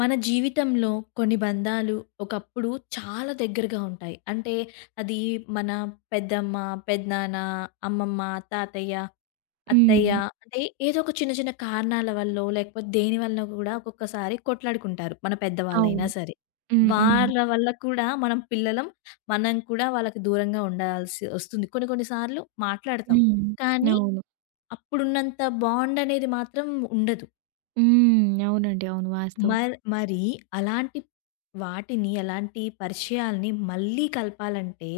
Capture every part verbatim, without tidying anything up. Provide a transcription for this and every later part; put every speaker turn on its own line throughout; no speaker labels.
మన జీవితంలో కొన్ని బంధాలు ఒకప్పుడు చాలా దగ్గరగా ఉంటాయి. అంటే అది మన పెద్దమ్మ, పెదనాన్న, అమ్మమ్మ, తాతయ్య, అత్తయ్య
హ్మ్.
అంటే ఏదో ఒక చిన్న చిన్న కారణాల వల్లో లేకపోతే దేని వల్ల కూడా ఒక్కొక్కసారి కొట్లాడుకుంటారు. మన పెద్దవాళ్ళైనా
అవును.
సరే.
హ్మ్. హ్మ్.
వాళ్ళ వల్ల కూడా మనం పిల్లలం. మనం కూడా వాళ్ళకి దూరంగా ఉండాల్సి వస్తుంది. కొన్ని కొన్ని సార్లు మాట్లాడతాం.
హ్మ్.
కానీ
అవును.
అప్పుడున్నంత బాండ్ అనేది మాత్రం ఉండదు.
హ్మ్. అవునండి. అవును. వాస్తవం.
మర్ మరి అలాంటి వాటిని, అలాంటి పరిచయాల్ని మళ్ళీ కలపాలంటే,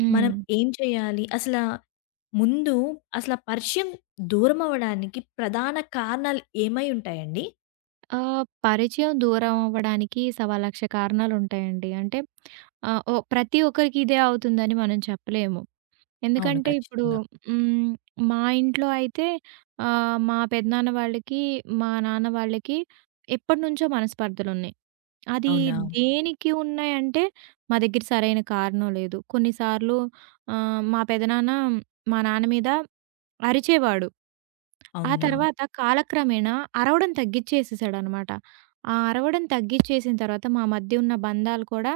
హ్మ్.
మనం ఏం చేయాలి? అసలా ముందు అసల పరిచయం దూరమవ్వడానికి ప్రధాన కారణాలు ఏమై ఉంటాయండి?
ఆహ్, పరిచయం దూరం అవ్వడానికి సవాలక్ష కారణాలుంటాయండి. అంటే ఆహ్, ఓ ప్రతి ఒక్కరికి ఇదే అవుతుందని మనం చెప్పలేము.
అవును.
ఎందుకంటే ఇప్పుడు
ఖచ్చితంగా.
హ్మ్. మా ఇంట్లో అయితే ఆహ్, మా పెదనాన్న వాళ్ళకి, మా నాన్న వాళ్ళకి ఎప్పటినుంచో మనస్పర్ధలున్నాయి. అది
అవునా?
దేనికి ఉన్నాయంటే, మా దగ్గర సరైన కారణం లేదు. కొన్నిసార్లు ఆహ్, మా పెదనాన్న మా నాన్న మీద అరిచేవాడు. ఆ
అవునా?
తర్వాత కాలక్రమేణా అరవడం తగ్గిచ్చేసేసాడనమాట. ఆ అరవడం తగ్గిచ్చేసిన తర్వాత మా మధ్య ఉన్న బంధాలు కూడా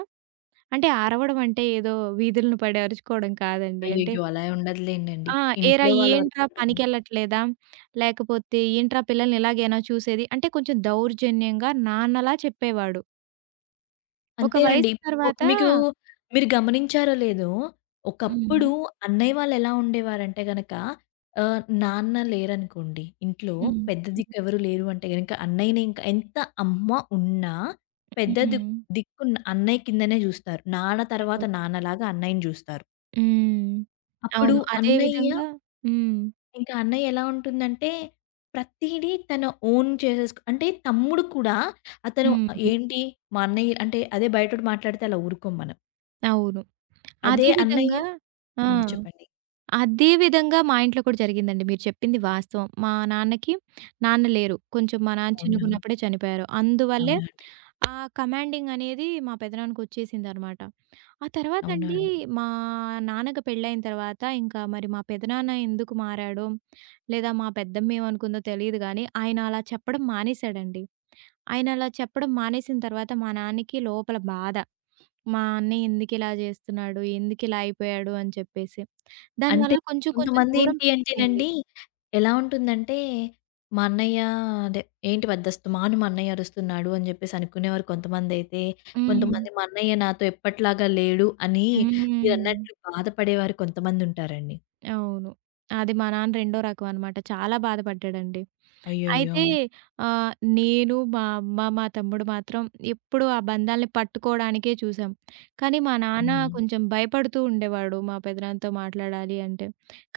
అంటే అరవడం అంటే ఏదో వీధులను పడి అరుచుకోవడం కాదండి. అంటే
అయ్యయ్యో! అలా ఉండదులేండండి.
ఆ! "ఏరా
ఇంట్లో వాళ్ళ
ఏంట్రా
వరకు
పనికెళ్ళట్లేదా?" లేకపోతే "ఏంట్రా పిల్లల్ని ఇలాగేనా చూసేది?" అంటే కొంచెం దౌర్జన్యంగా నాన్నలా చెప్పేవాడు. ఒక వయసు
అంతేనండి. ఒ
తర్వాత
మీకు మీరు గమనించారో లేదో,
హ్మ్.
ఒకప్పుడు అన్నయ్య వాళ్ళు ఎలా ఉండేవారంటే గనక ఆహ్, నాన్న లేరనుకోండి ఇంట్లో,
హ్మ్.
పెద్ద దిక్కు ఎవరు లేరు అంటే గనక అన్నయ్యని ఇంకా ఎంత అమ్మ ఉన్నా
హ్మ్.
పెద్ద దిక్
హ్మ్.
దిక్కు అన్నయ్య కిందనే జూస్తారు. నాన్న తర్వాత
అవును.
నాన్నలాగా అన్నయ్యని జూస్తారు.
హ్మ్.
అప్పుడు
అవును. అదే
అన్నయ్య
విధంగా హ్మ్.
ఇంకా అన్నయ్య ఎలా ఉంటుందంటే ప్రతీదీ తన ఓన్ చేసేసుకు అంటే తమ్ముడు కూడా అతను
హ్మ్.
ఏంటి మా అన్నయ్య అంటే అదే బయటోడు మాట్లాడితే అలా ఊరుకోం మనం.
అవును.
అదే
అదే
అన్నయ్య
విధంగా ఆ!
హ్మ్. చెప్పండి.
అదే విధంగా మా ఇంట్లో కూడా జరిగిందండి. మీరు చెప్పింది వాస్తవం. మా నాన్నకి నాన్న లేరు. కొంచెం మా నాన్న
అవునా?
చిన్నగున్నప్పుడే చనిపోయారు. అందువల్లే
అవునా అండి?
ఆ కమాండింగ్ అనేది మా పెదనాన్నకొచ్చేసిందనమాట. ఆ
అవునా
తర్వాతండి
అండి?
మా నాన్నకి పెళ్ళైన తర్వాత ఇంకా మరి మా పెదనాన్న ఎందుకు మారాడో, లేదా మా పెద్దమ్మేమనుకుందో తెలీదు గానీ, ఆయన అలా చెప్పడం మానేశాడండి. ఆయన అలా చెప్పడం మానేసిన తర్వాత మా నాన్నకి లోపల బాధ. మా అన్నయ్య ఎందుకిలా జేస్తున్నాడు? ఎందుకిలా అయిపోయాడు? అని చెప్పేసి.
అంటే
దానివల్ల కొంచెం కొంచెం
కొంతమంది
దూరం
ఏంటి
పెరిగిపోయింది.
అంటేనండి, ఎలా ఉంటుందంటే, మా అన్నయ్య అదే ఏంటి పెద్దస్తమాను మా అన్నయ్య అరుస్తున్నాడు అని జెప్పేసి అనుకునేవారు కొంతమందైతే.
హ్మ్.
కొంతమంది మా అన్నయ్య నాతో ఎప్పటిలాగా లేడు అని
హ్మ్.
మీరన్నట్లు బాధపడేవారు కొంతమందుంటారండి.
అవును. అది మా నాన్న రెండో రకం అనమాట. చాలా బాధపడ్డాడండి.
అయ్యయ్యో!
అయితే ఆహ్, నేను, మా అమ్మ, మా తమ్ముడు మాత్రం ఎప్పుడూ ఆ బంధాల్ని పట్టుకోవడానికే చూసాం. కానీ మా నాన్న
అవునా?
కొంచెం భయపడుతూ ఉండేవాడు మా పెదనాన్నతో మాట్లాడాలి అంటే.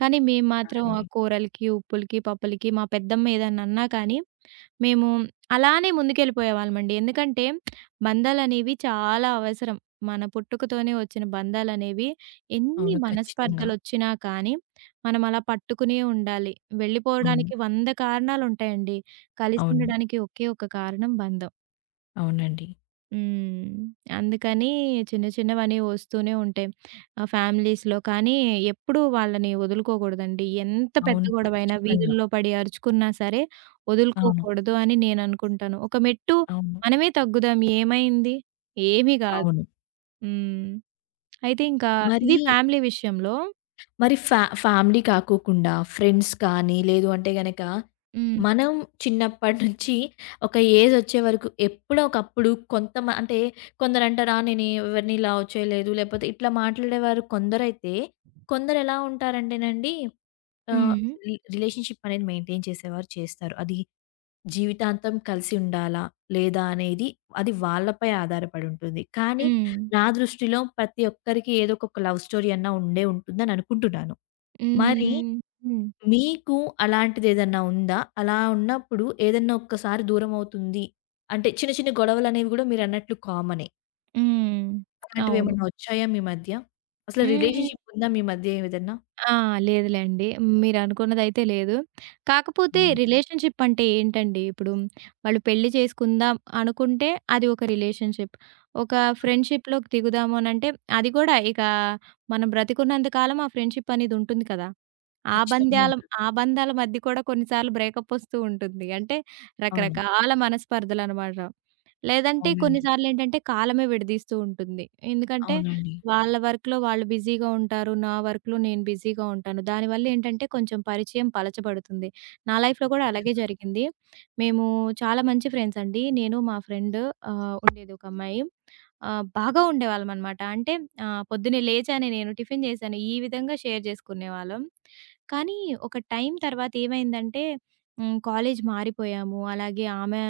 కానీ మేము
అవునా
మాత్రం ఆ
అండి?
కూరలకి, ఉప్పులకి, పప్పులకి మా పెద్దమ్మ ఏదన్నా అన్నా కానీ మేము అలానే ముందుకెళ్ళిపోయేవాళ్ళమండి. ఎందుకంటే, బంధాలనేవి చాలా అవసరం. మన పుట్టుకతోనే వచ్చిన బంధాలనేవి ఎన్ని
అవును. ఖచ్చితంగా.
మనస్పర్ధలొచ్చినా కానీ, మనం అలా పట్టుకునే ఉండాలి.
అవును.
వెళ్ళిపోవడానికి వంద కారణాలుంటాయండి.
అవును.
కలిసుండడానికి ఒకే ఒక కారణం బంధం.
అవునండి.
హ్మ్. అందుకని చిన్న చిన్నవన్నీ వస్తూనే ఉంటాయి. ఆహ్, ఫ్యామిలీస్‌లో కానీ ఎప్పుడూ వాళ్ళని వదులుకోకూడదండి. ఎంత పెద్ద
అవును.
గొడవైనా
ఖచ్చితంగా.
వీధుల్లో పడి అరుచుకున్నా సరే
అవును.
వదులుకోకూడదు అని నేననుకుంటాను. ఒక మెట్టు
అవును.
మనమే తగ్గుదాం ఏమైంది? ఏమీ గాదు.
అవును.
హ్మ్. అయితే ఇంకా ఇది
మరి
ఫ్యామిలీ విషయంలో
మరి ఫ్యా ఫ్యామిలీ కాకోకుండా ఫ్రెండ్స్ కానీ లేదు అంటే గనక,
హ్మ్.
మనం చిన్నప్పటి నుంచి ఒక ఏజ్ వచ్చే వరకు ఎప్పుడో ఒకప్పుడు కొంతమ అంటే కొందరంటారు, "ఆ! నేను ఎవరిని లవ్ చేయలేదు." లేపోతే ఇట్లా మాట్లాడేవారు కొందరైతే, కొందరు ఎలా ఉంటారంటేనండి ఆహ్,
హ్మ్.
రి రిలేషన్‌షిప్ అనేది మెయింటైన్ చేసేవారు చేస్తారు. అది జీవితాంతం కలిసి ఉండాలా? లేదా? అనేది అది వాళ్ళపై ఆధారపడి ఉంటుంది. కానీ
హ్మ్.
నా దృష్టిలో ప్రతి ఒక్కరికి ఏదో ఒక లవ్ స్టోరీ అన్నా ఉండే ఉంటుందని అనుకుంటున్నాను. మరి
హ్మ్. హ్మ్.
మీకు అలాంటిదేదన్నా ఉందా? అలా ఉన్నప్పుడు ఏదన్నా ఒక్కసారి దూరమవుతుంది. అంటే చిన్న చిన్న గొడవలనేవి గూడా మీరన్నట్లు కామనే.
హ్మ్. అవును.
అలాంటివేమన్నా వచ్చాయా మీ మధ్య? అసలు
హ్మ్.
రిలేషన్‌షిప్ ఉందా మీ మధ్య ఏదన్నా?
ఆ! లేదులేండి. మీరనుకున్నదైతే లేదు. కాకపోతే
అవునా?
రిలేషన్‌షిప్ అంటే ఏంటండి, ఇప్పుడు వాళ్ళు పెళ్లి చేసుకుందాం అనుకుంటే అది ఒక రిలేషన్‌షిప్. ఒక
అవును.
ఫ్రెండ్‌షిప్‌లోకి దిగుదాము అనంటే అది కూడా ఇక మనం బ్రతికున్నంత కాలం ఆ ఫ్రెండ్‌షిప్ అనేది ఉంటుంది కదా! ఆ
ఖచ్చితంగా
బంద్యాల
ఉంటుంది.
ఆ బంధాల మధ్య కూడా కొన్నిసార్లు బ్రేకప్ వస్తూ ఉంటుంది. అంటే
అవును.
రకరకాల మనస్పర్ధలనమాట. లేదంటే
అవునండి.
కొన్నిసార్లేంటంటే కాలమే విడదీస్తూ ఉంటుంది. ఎందుకంటే
అవునండి.
వాళ్ళ వర్క్‌లో వాళ్ళు బిజీగా ఉంటారు. నా వర్క్‌లో నేను బిజీగా ఉంటాను. దానివల్లేంటంటే కొంచెం పరిచయం పలచబడుతుంది. నా లైఫ్‌లో కూడా అలాగే జరిగింది. మేము చాలా మంచి ఫ్రెండ్స్ అండి. నేను మా ఫ్రెండ్ ఆహ్, ఉండేది ఒక అమ్మాయి. ఆహ్, బాగా ఉండేవాళ్ళమనమాట. అంటే ఆహ్, పొద్దున్నే లేచాను నేను, టిఫిన్ చేశాను. ఈ విధంగా షేర్ చేసుకునేవాళ్ళం. కానీ ఒక టైం తర్వాత ఏమైందంటే హ్మ్, కాలేజ్ మారిపోయాము. అలాగే ఆమె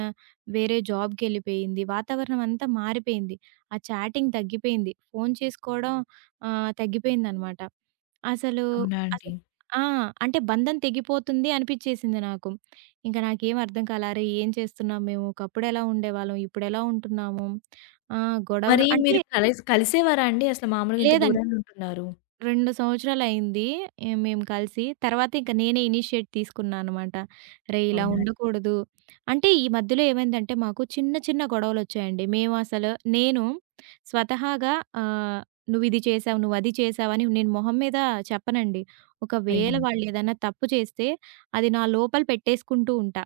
వేరే జాబ్‌కెళ్ళిపోయింది. వాతావరణం అంతా మారిపోయింది. ఆ చాటింగ్ తగ్గిపోయింది. ఫోను చేసుకోవడం ఆహ్, తగ్గిపోయిందనమాట. అసలు
అవునా అండి?
అసలు ఆ! అంటే బంధం తెగిపోతుంది అనిపిచ్చేసింది నాకు. ఇంక నాకేం అర్థం కాలే. అరే! ఏం చేస్తున్నాం మేము? ఒకప్పుడెలా ఉండేవాళ్ళం? ఇప్పుడెలా ఉంటున్నాము? ఆ! గొడవలు
మరి
అంటే
మీరు కలిసి కలిసేవారా అండి? అసలు మామూలుగా ఇంత
లేదండి.
దూరానుంటున్నారు.
రెండు సంవత్సరాలయింది. ఆహ్, మేము కలిసి. తర్వాత ఇంక నేనే ఇనిషియేట్ తీసుకున్నా అనమాట. "రేయ్! ఇలా
అవునా?
ఉండకూడదు." అంటే ఈ మధ్యలో ఏమైందంటే మాకు చిన్న చిన్న గొడవలొచ్చాయండి. మేము అసలు నేను స్వతహాగా ఆహ్, "నువ్విది చేశావు, నువ్వది చేశావు" అని నేను మొహం మీద చెప్పనండి. ఒకవేళ
అయ్యో!
వాళ్ళేదన్నా తప్పు చేస్తే అది నా లోపల పెట్టేసుకుంటూ ఉంటా.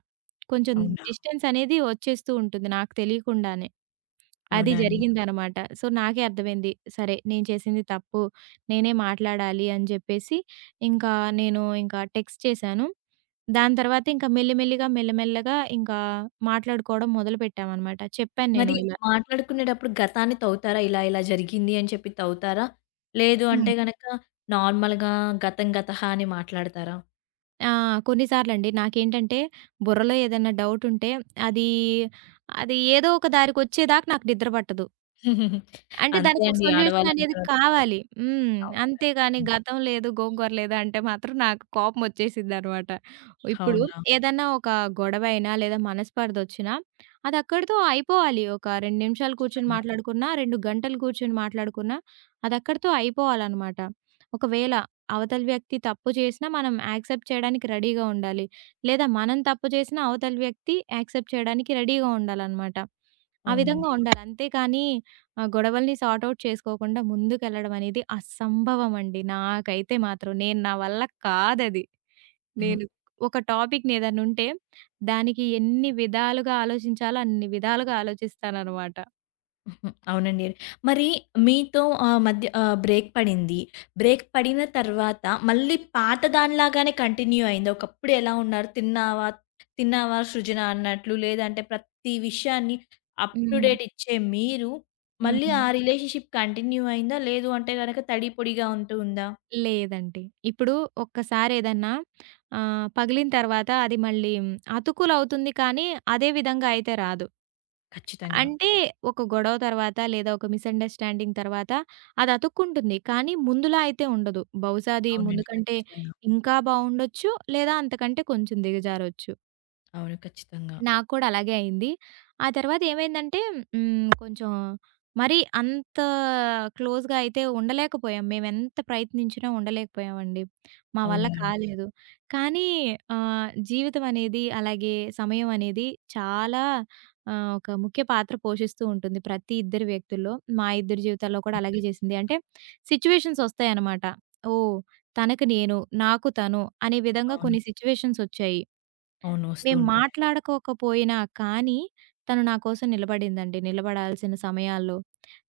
కొంచెం
అవునా?
డిస్టెన్స్ అనేది వచ్చేస్తూ ఉంటుంది నాకు తెలియకుండానే. అది
అవునా అండి?
జరిగిందనమాట. సో, నాకే అర్థమైంది. సరే నేను చేసింది తప్పు. నేనే మాట్లాడాలి అని జెప్పేసి ఇంకా నేను ఇంకా టెక్స్ట్ చేశాను. దాని తర్వాత ఇంకా మెల్లిమెల్లిగా, మెల్లమెల్లగా ఇంకా మాట్లాడుకోవడం మొదలుపెట్టామనమాట. చెప్పాను నేను
మరి
ఇలా.
మాట్లాడుకునేటప్పుడు గతాన్ని తవ్వుతారా? ఇలా ఇలా జరిగింది అని చెప్పి తవ్వుతారా? లేదు
హ్మ్.
అంటే గనక నార్మల్‌గా గతం గతహ అని మాట్లాడతారా?
ఆ! కొన్నిసార్లండి నాకేంటంటే బుర్రలో ఏదైనా డౌటుంటే అది అది ఏదో ఒక దారికొచ్చేదాకా నాకు నిద్ర పట్టదు. అంటే
అంతే
దానికొక
అండి.
సొల్యూషన్
ఆడవాళ్ళన్న
అనేది
తర్వాత అంతే.
కావాలి. హ్మ్.
అవును.
అంతేగాని
ఖచ్చితంగా.
గతం లేదు, గోంగూర లేదు అంటే మాత్రం నాకు కోపమొచ్చేసిద్దనమాట. ఇప్పుడు
అవును.
ఏదన్నా ఒక గొడవైనా లేదా మనస్పర్ధొచ్చినా అదక్కడితో అయిపోవాలి. ఒక రెండు నిమిషాలు కూర్చొని
ఖచ్చితంగా.
మాట్లాడుకున్నా, రెండు గంటలు కూర్చొని మాట్లాడుకున్నా అదక్కడితో అయిపోవాలనమాట. ఒకవేళ అవతలి వ్యక్తి తప్పు చేసినా మనం యాక్సెప్ట్ చేయడానికి రెడీగా ఉండాలి. లేదా మనం తప్పు చేసినా అవతలి వ్యక్తి యాక్సెప్ట్ చేయడానికి రెడీగా ఉండాలనమాట. ఆ విధంగా
అవునండి.
ఉండాలి. అంతేకానీ ఆ గొడవల్ని సార్ట్ ఔట్ చేసుకోకుండా ముందుకెళ్ళడం అనేది అసంభవం అండి. నాకైతే మాత్రం నేను నా వల్ల కాదది.
అవును.
నేను ఒక టాపిక్‌ని ఏదైనా ఉంటే దానికి ఎన్ని విధాలుగా ఆలోచించాలో అన్ని విధాలుగా ఆలోచిస్తాననమాట.
హ్మ్. అవునండి. మరి మీతో ఆహ్, మధ్య ఆహ్, బ్రేక్ పడింది. బ్రేక్ పడిన తర్వాత మళ్ళీ పాత దానిలాగానే కంటిన్యూ అయిందా? ఒకప్పుడు ఎలా ఉన్నారు? తిన్నావా? తిన్నావా సృజన అన్నట్లు లేదంటే ప్రతి విషయాన్ని అప్ టు
హ్మ్.
డేట్ ఇచ్చే మీరు మళ్ళీ
హ్మ్.
ఆ రిలేషన్‌షిప్ కంటిన్యూ అయిందా? లేదు అంటే గనక తడి పొడిగా ఉంటూ ఉందా?
లేదండి. ఇప్పుడు ఒక్కసారి ఏదన్నా ఆహ్, పగిలిన తర్వాత అది మళ్ళీ అతుకులవుతుంది కానీ అదే విధంగా అయితే రాదు.
ఖచ్చితంగా.
అంటే ఒక గొడవ తర్వాత లేదా ఒక మిస్‌అండర్‌స్టాండింగ్ తర్వాత అది అతుక్కుంటుంది. కానీ ముందులా అయితే ఉండదు. బహుశా అది ముందు
అవునండి.
కంటే
ఖచ్చితంగా.
ఇంకా బావుండొచ్చు. లేదా అంతకంటే కొంచెం దిగజారొచ్చు.
అవును. ఖచ్చితంగా.
నాకు కూడా అలాగే అయింది. ఆ తర్వాత ఏమైందంటే హ్మ్. కొంచెం మరి అంత క్లోజ్‌గా అయితే ఉండలేకపోయాం. మేమెంత ప్రయత్నించినా ఉండలేకపోయామండి. మా వల్ల
అవునా అండి.
కాలేదు. కానీ ఆహ్, జీవితం అనేది అలాగే సమయం అనేది చాలా ఆహ్, ఒక ముఖ్య పాత్ర పోషిస్తూ ఉంటుంది ప్రతి ఇద్దరి వ్యక్తుల్లో. మా ఇద్దరి జీవితాల్లో కూడా
అవును.
అలాగే చేసింది. అంటే
ఖచ్చితంగా.
సిట్యుయేషన్స్ వస్తాయన్నమాట. ఓహ్! తనకు నేను, నాకు తను అనే విధంగా
అవును.
కొన్ని సిట్యుయేషన్స్ వచ్చాయి.
అవును. వస్తూ
మేము
ఉంటాయండి.
మాట్లాడుకోకపోయినా కానీ, తను నా కోసం నిలబడిందండి. నిలబడాల్సిన సమయాల్లో.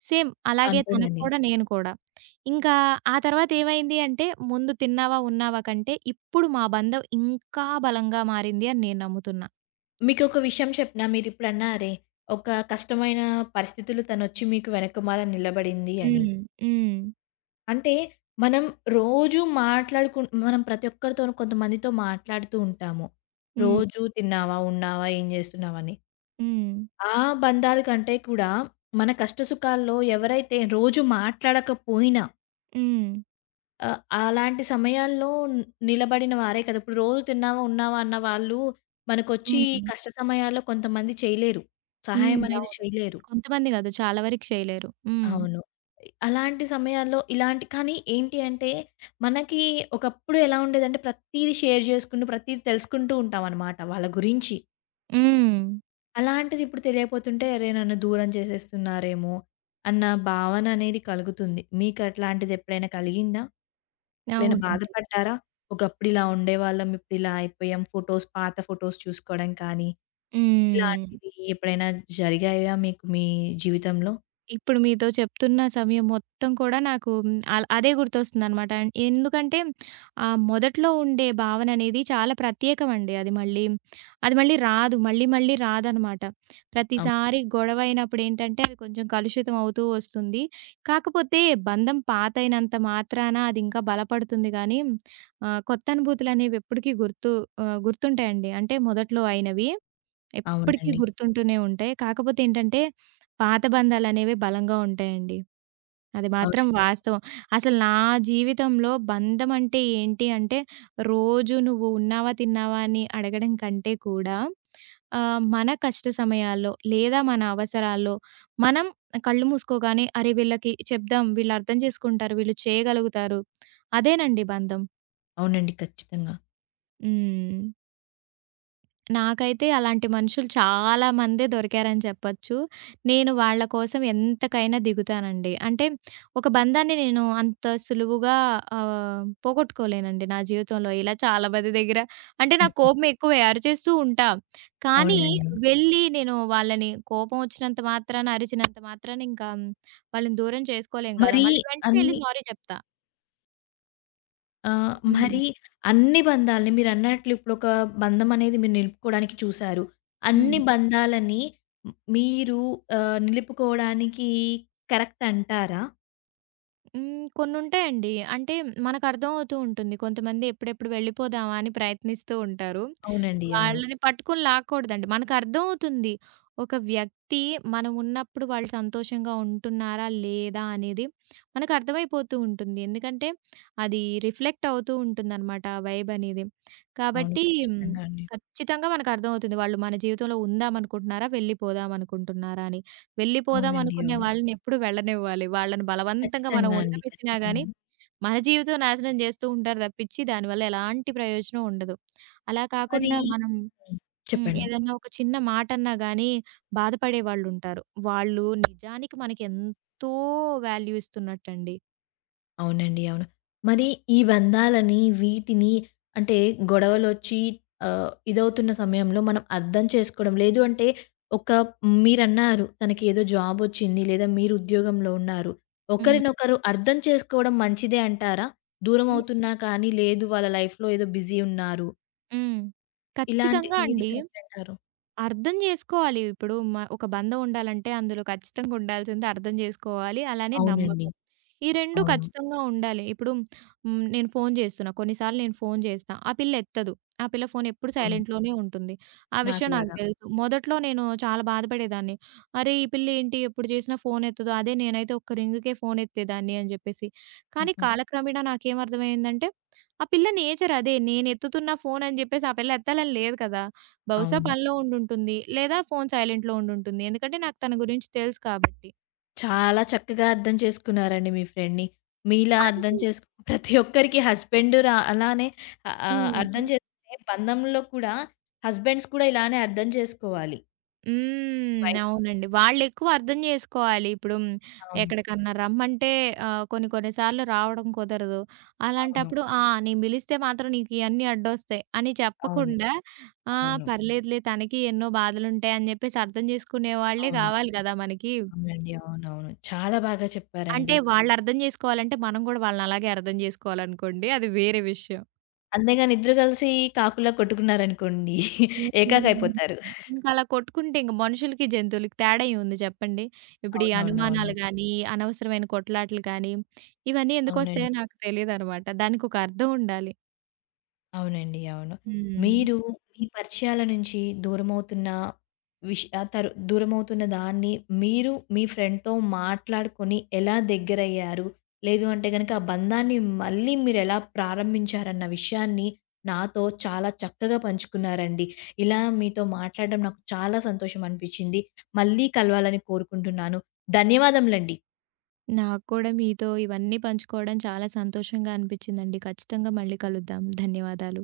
సేమ్ అలాగే తనకు
అంతేనండి.
కూడా, నేను కూడా. ఇంకా ఆ తర్వాత ఏమైంది అంటే, ముందు తిన్నావా, ఉన్నావా కంటే, ఇప్పుడు మా బంధం ఇంకా బలంగా మారింది అని నేను నమ్ముతున్నా.
మీకొక విషయం చెప్పనా? మీరిప్పుడన్నారే, ఒక కష్టమైన పరిస్థితులు తనొచ్చి మీకు వెనకమాల నిలబడింది అని.
హ్మ్. హ్మ్.
అంటే, మనం రోజూ మాట్లాడుకుం మనం ప్రతి ఒక్కరితోనూ కొంతమందితో మాట్లాడుతూ ఉంటాము.
హ్మ్.
రోజూ తిన్నావా? ఉన్నావా? ఏం జేస్తున్నావని.
హ్మ్.
ఆ బంధాల కంటే కూడా, మన కష్టసుఖాల్లో ఎవరైతే రోజు మాట్లాడకపోయినా
హ్మ్.
ఆ! అలాంటి సమయాల్లో న్- నిలబడిన వారే కదా! ఇప్పుడు రోజు తిన్నావా, ఉన్నావా అన్న వాళ్ళు మనకొచ్చి ఈ
హ్మ్.
కష్ట సమయాల్లో కొంతమంది చేయలేరు.
హ్మ్.
సహాయం అనేది
అవును.
చేయలేరు.
కొంతమంది కాదు. చాలా వరకు చేయలేరు. హ్మ్.
అవును. అలాంటి సమయాల్లో ఇలాంటి కానీ ఏంటి అంటే మనకి ఒకప్పుడు ఎలా ఉండేదంటే ప్రతీది షేర్ చేసుకుంటూ, ప్రతీది తెలుసుకుంటూ ఉంటామనమాట వాళ్ళ గురించి.
హ్మ్.
అలాంటిది ఇప్పుడు తెలియపోతుంటే అరే! నన్ను దూరం చేసేస్తున్నారేమో అన్న భావన అనేది కలుగుతుంది. మీకు అట్లాంటిది ఎప్పుడైనా కలిగిందా? ఎప్పుడైనా
అవునండి.
బాధపడ్డారా? ఒకప్పుడిలా ఉండేవాళ్ళం, ఇప్పుడిలా అయిపోయాం. ఫోటోస్ పాత ఫోటోస్ చూసుకోవడం కానీ,
హ్మ్.
ఇలాంటివి ఎప్పుడైనా జరిగాయా మీకు మీ జీవితంలో?
ఇప్పుడు మీతో చెప్తున్న సమయం మొత్తం కూడా నాకు హ్మ్, అల్ అదే గుర్తొస్తుందనమాట. ఎందుకంటే ఆహ్, మొదట్లో ఉండే భావన అనేది చాలా ప్రత్యేకమండి. అది మళ్ళీ, అది మళ్ళీ రాదు. మళ్ళీ, మళ్ళీ రాదనమాట.
అవు
ప్రతిసారి గొడవ అయినప్పుడు ఏంటంటే అది కొంచెం కలుషితం అవుతూ వస్తుంది. కాకపోతే బంధం పాతయినంత మాత్రాన అది ఇంకా బలపడుతుంది గానీ ఆహ్, కొత్త అనుభూతులనేవి ఎప్పటికీ గుర్తు ఆహ్, గుర్తుంటాయండి. అంటే మొదట్లో అయినవి. ఎప్పటికీ
అవునండి.
గుర్తుంటూనే ఉంటాయి. కాకపోతే ఏంటంటే, పాత బంధాలనేవి బలంగా ఉంటాయండి. అది మాత్రం
అవునండి.
వాస్తవం. అసలు నా జీవితంలో బంధం అంటే ఏంటి అంటే, రోజు నువ్వు ఉన్నావా? తిన్నావా? అని అడగడం కంటే కూడా ఆహ్, మన కష్ట సమయాల్లో లేదా మన అవసరాల్లో మనం కళ్ళు మూసుకోగానే, అరే! వీళ్ళకి చెప్దాం. వీళ్ళు అర్థం చేసుకుంటారు. వీళ్ళు చేయగలుగుతారు. అదేనండి బంధం.
అవునండి. ఖచ్చితంగా.
హ్మ్. నాకైతే అలాంటి మనుషులు చాలా మందే దొరికారని చెప్పొచ్చు. నేను వాళ్ళ కోసం ఎంతకైనా దిగుతానండి. అంటే ఒక బంధాన్ని నేను అంత సులువుగా ఆహ్, పోగొట్టుకోలేనండి నా జీవితంలో. ఇలా చాలా మంది దగ్గర అంటే నాకు
హుహు.
కోపం ఎక్కువే అరిచేస్తూ ఉంటా. కానీ
అవునండి.
వెళ్ళి నేను వాళ్ళని కోపం వచ్చినంత మాత్రాన, అరిచినంత మాత్రాన ఇంకా వాళ్ళని దూరం చేసుకోలేం కదా!
మరి
మళ్ళీ వెంటనే ఎళ్లి
అన్ని
సారీ చెప్తా.
ఆహ్,
హ్మ్.
మరి అన్ని బంధాలని మీరన్నట్లు ఇప్పుడొక బంధం అనేది మీరు నిలుపుకోవడానికి చూసారు.
హ్మ్.
అన్ని బంధాలని మ్ మీరు ఆహ్, నిలుపుకోవడానికి కరెక్ట్ అంటారా?
హ్మ్. కొన్నుంటాయండి. అంటే మనకర్థమవుతూ ఉంటుంది. కొంతమంది ఎప్పుడెప్పుడు వెళ్ళిపోదామా అని ప్రయత్నిస్తూ ఉంటారు.
అవునండి. అవును.
వాళ్ళని పట్టుకొని లాక్కూడదండి. మనకర్థమవుతుంది. ఒక వ్యక్తి మనమున్నప్పుడు వాళ్ళు సంతోషంగా ఉంటున్నారా? లేదా? అనేది మనకర్థమైపోతూ ఉంటుంది. ఎందుకంటే అది రిఫ్లెక్ట్ అవుతూ ఉంటుందనమాట ఆ వైబ్ అనేది.
అవును.
కాబట్టి మ్,
ఖచ్చితంగా అండి.
ఖచ్చితంగా మనకర్థమవుతుంది. వాళ్ళు మన జీవితంలో ఉందామనుకుంటున్నారా? వెళ్ళిపోదామనుకుంటున్నారా అని. వెళ్ళిపోదాం
అవునండి.
అనుకునే
అవును.
వాళ్ళని ఎప్పుడు వెళ్ళనివ్వాలి. వాళ్ళని బలవంతంగా మనం
ఖచ్చితంగా అండి.
ఉండబెట్టినా గాని,
ఖచ్చితంగా.
మన జీవితం నాశనం జేస్తూ ఉంటారు తప్పించి, దానివల్ల ఎలాంటి ప్రయోజనం ఉండదు. అలా
మరి
కాకుండా మనం
హ్మ్.
హ్మ్.
చెప్పండి.
ఏదన్నా ఒక చిన్న మాటన్నా గాని బాధపడే వాళ్ళుంటారు. వాళ్ళు నిజానికి మనకి ఎంతో వాల్యూ ఇస్తున్నట్టండి.
అవునండి. అవును. మరి ఈ బంధాలని, వీటిని అంటే గొడవలొచ్చి ఆహ్, ఇదవుతున్న సమయంలో మనం అర్థం చేసుకోవడం లేదు అంటే ఒక మీరన్నారు తనకి ఏదో జాబొచ్చింది లేదా మీరు ఉద్యోగంలో ఉన్నారు.
హ్మ్.
ఒకరినొకరు అర్థం చేసుకోవడం మంచిదే అంటారా?
హ్మ్.
దూరమవుతున్నా కానీ లేదు వాళ్ళ లైఫ్‌లో ఏదో బిజీ ఉన్నారు.
హ్మ్.
ఇలాంటి
ఖచ్చితంగా
ఏది
అండి.
కరెక్ట్ అంటారు?
అర్థం జేసుకోవాలి. ఇప్పుడు మ ఒక బంధం ఉండాలంటే అందులో ఖచ్చితంగా ఉండాల్సింది అర్థం జేసుకోవాలి. అలానే నమ్మకం.
అవునండి.
ఈ రెండు
అవును.
ఖచ్చితంగా ఉండాలి. ఇప్పుడు హ్మ్, నేను ఫోను జేస్తున్నా. కొన్నిసార్లు నేను ఫోను జేస్తా. ఆ పిల్ల ఎత్తదు. ఆ పిల్ల ఫోను ఎప్పుడు
అవును.
సైలెంట్‌లోనే ఉంటుంది. ఆ విషయం నాకు
నాకులాగా.
తెలుసు. మొదట్లో నేను చాలా బాధపడేదాన్ని. అరే! ఈ పిల్ల ఏంటి ఎప్పుడు జేసినా ఫోను ఎత్తదు. అదే నేనైతే ఒక్క రింగ్‌కే ఫోను ఎత్తేదాన్ని అని జెప్పేసి. కానీ
హుహు.
కాలక్రమేణా నాకేం అర్థమయ్యిందంటే, ఆ పిల్ల నేచర్ అదే. నేను ఎత్తుతున్న ఫోను అని జెప్పేసి ఆ పిల్ల ఎత్తాలని లేదు కదా! బహుశా
అవును.
పనిలో ఉండుంటుంది. లేదా ఫోను సైలెంట్‌లో ఉండుంటుంది. ఎందుకంటే నాకు తన గురించి తెలుసు కాబట్టి.
చాలా చక్కగా అర్థం చేసుకున్నారండి మీ ఫ్రెండ్‌ని. మీలా అర్థం
అంటే
చేసుకు ప్రతి ఒక్కరికి హస్బెండు రా అలానే ఆహ్, ఆహ్,
హ్మ్.
అర్థం చేసుకునే బంధంలో కూడా హస్బెండ్స్ కూడా ఇలానే అర్థం చేసుకోవాలి.
హ్మ్.
వైఫ్స్‌ని.
అవునండి. వాళ్ళెక్కువ అర్థం జేసుకోవాలి. ఇప్పుడు హ్మ్,
అవును.
ఎక్కడికన్నా రమ్మంటే ఆహ్, కొన్ని కొన్ని సార్లు రావడం కుదరదు.
అవును.
అలాంటప్పుడు ఆ! నేను పిలిస్తే మాత్రం నీకు ఇయన్నీ అడ్డొస్తాయి అని
అవును.
చెప్పకుండా ఆ!
అవును.
పర్లేదులే తనకి ఎన్నో బాధలుంటాయి అని జెప్పేసి అర్థం జేసుకునే వాళ్ళే
అవును.
గావాలి గదా! మనకి.
అవునండి. అవునవును. చాలా బాగా
అంటే
చెప్పారండి.
వాళ్ళర్థం జేసుకోవాలంటే మనం గూడా వాళ్ళని అలాగే అర్థం జేసుకోవాలనుకోండి. అది వేరే విషయం.
అంతేగాని ఇద్దరు కలిసి కాకులా కొట్టుకున్నారనుకోండి
హ్మ్.
ఏకాకైపోతారు.
ఇంకలా కొట్టుకుంటే ఇంక మనుషులకి, జంతువులకి తేడా ఏముంది చెప్పండి? ఇప్పుడు ఈ అనుమానాలు
అవునవునవునండి.
గానీ, అనవసరమైన కొట్లాటలు కానీ, ఇవన్నీ ఎందుకొస్తాయో
అవునండి.
నాకు తెలీదనమాట. దానికొక అర్థం ఉండాలి.
అవునండి. అవును.
హ్మ్.
మీరు మీ పరిచయాల నుంచి దూరమవుతున్న విష్ ఆహ్, తరు దూరమవుతున్న దాన్ని మీరు మీ ఫ్రెండ్‌తో మాట్లాడుకొని ఎలా దగ్గరయ్యారు? లేదు అంటే గనక ఆ బంధాన్ని మళ్ళీ మీరెలా ప్రారంభించారన్న విషయాన్ని నాతో చాలా చక్కగా పంచుకున్నారండి. ఇలా మీతో మాట్లాడడం నాకు చాలా సంతోషం అనిపిచ్చింది. మళ్ళీ కలవాలని కోరుకుంటున్నాను. ధన్యవాదములండి.
నాకు కూడా మీతో ఇవన్నీ పంచుకోవడం చాలా సంతోషంగా అనిపిచ్చిందండి. ఖచ్చితంగా మళ్ళీ కలుద్దాం. ధన్యవాదాలు.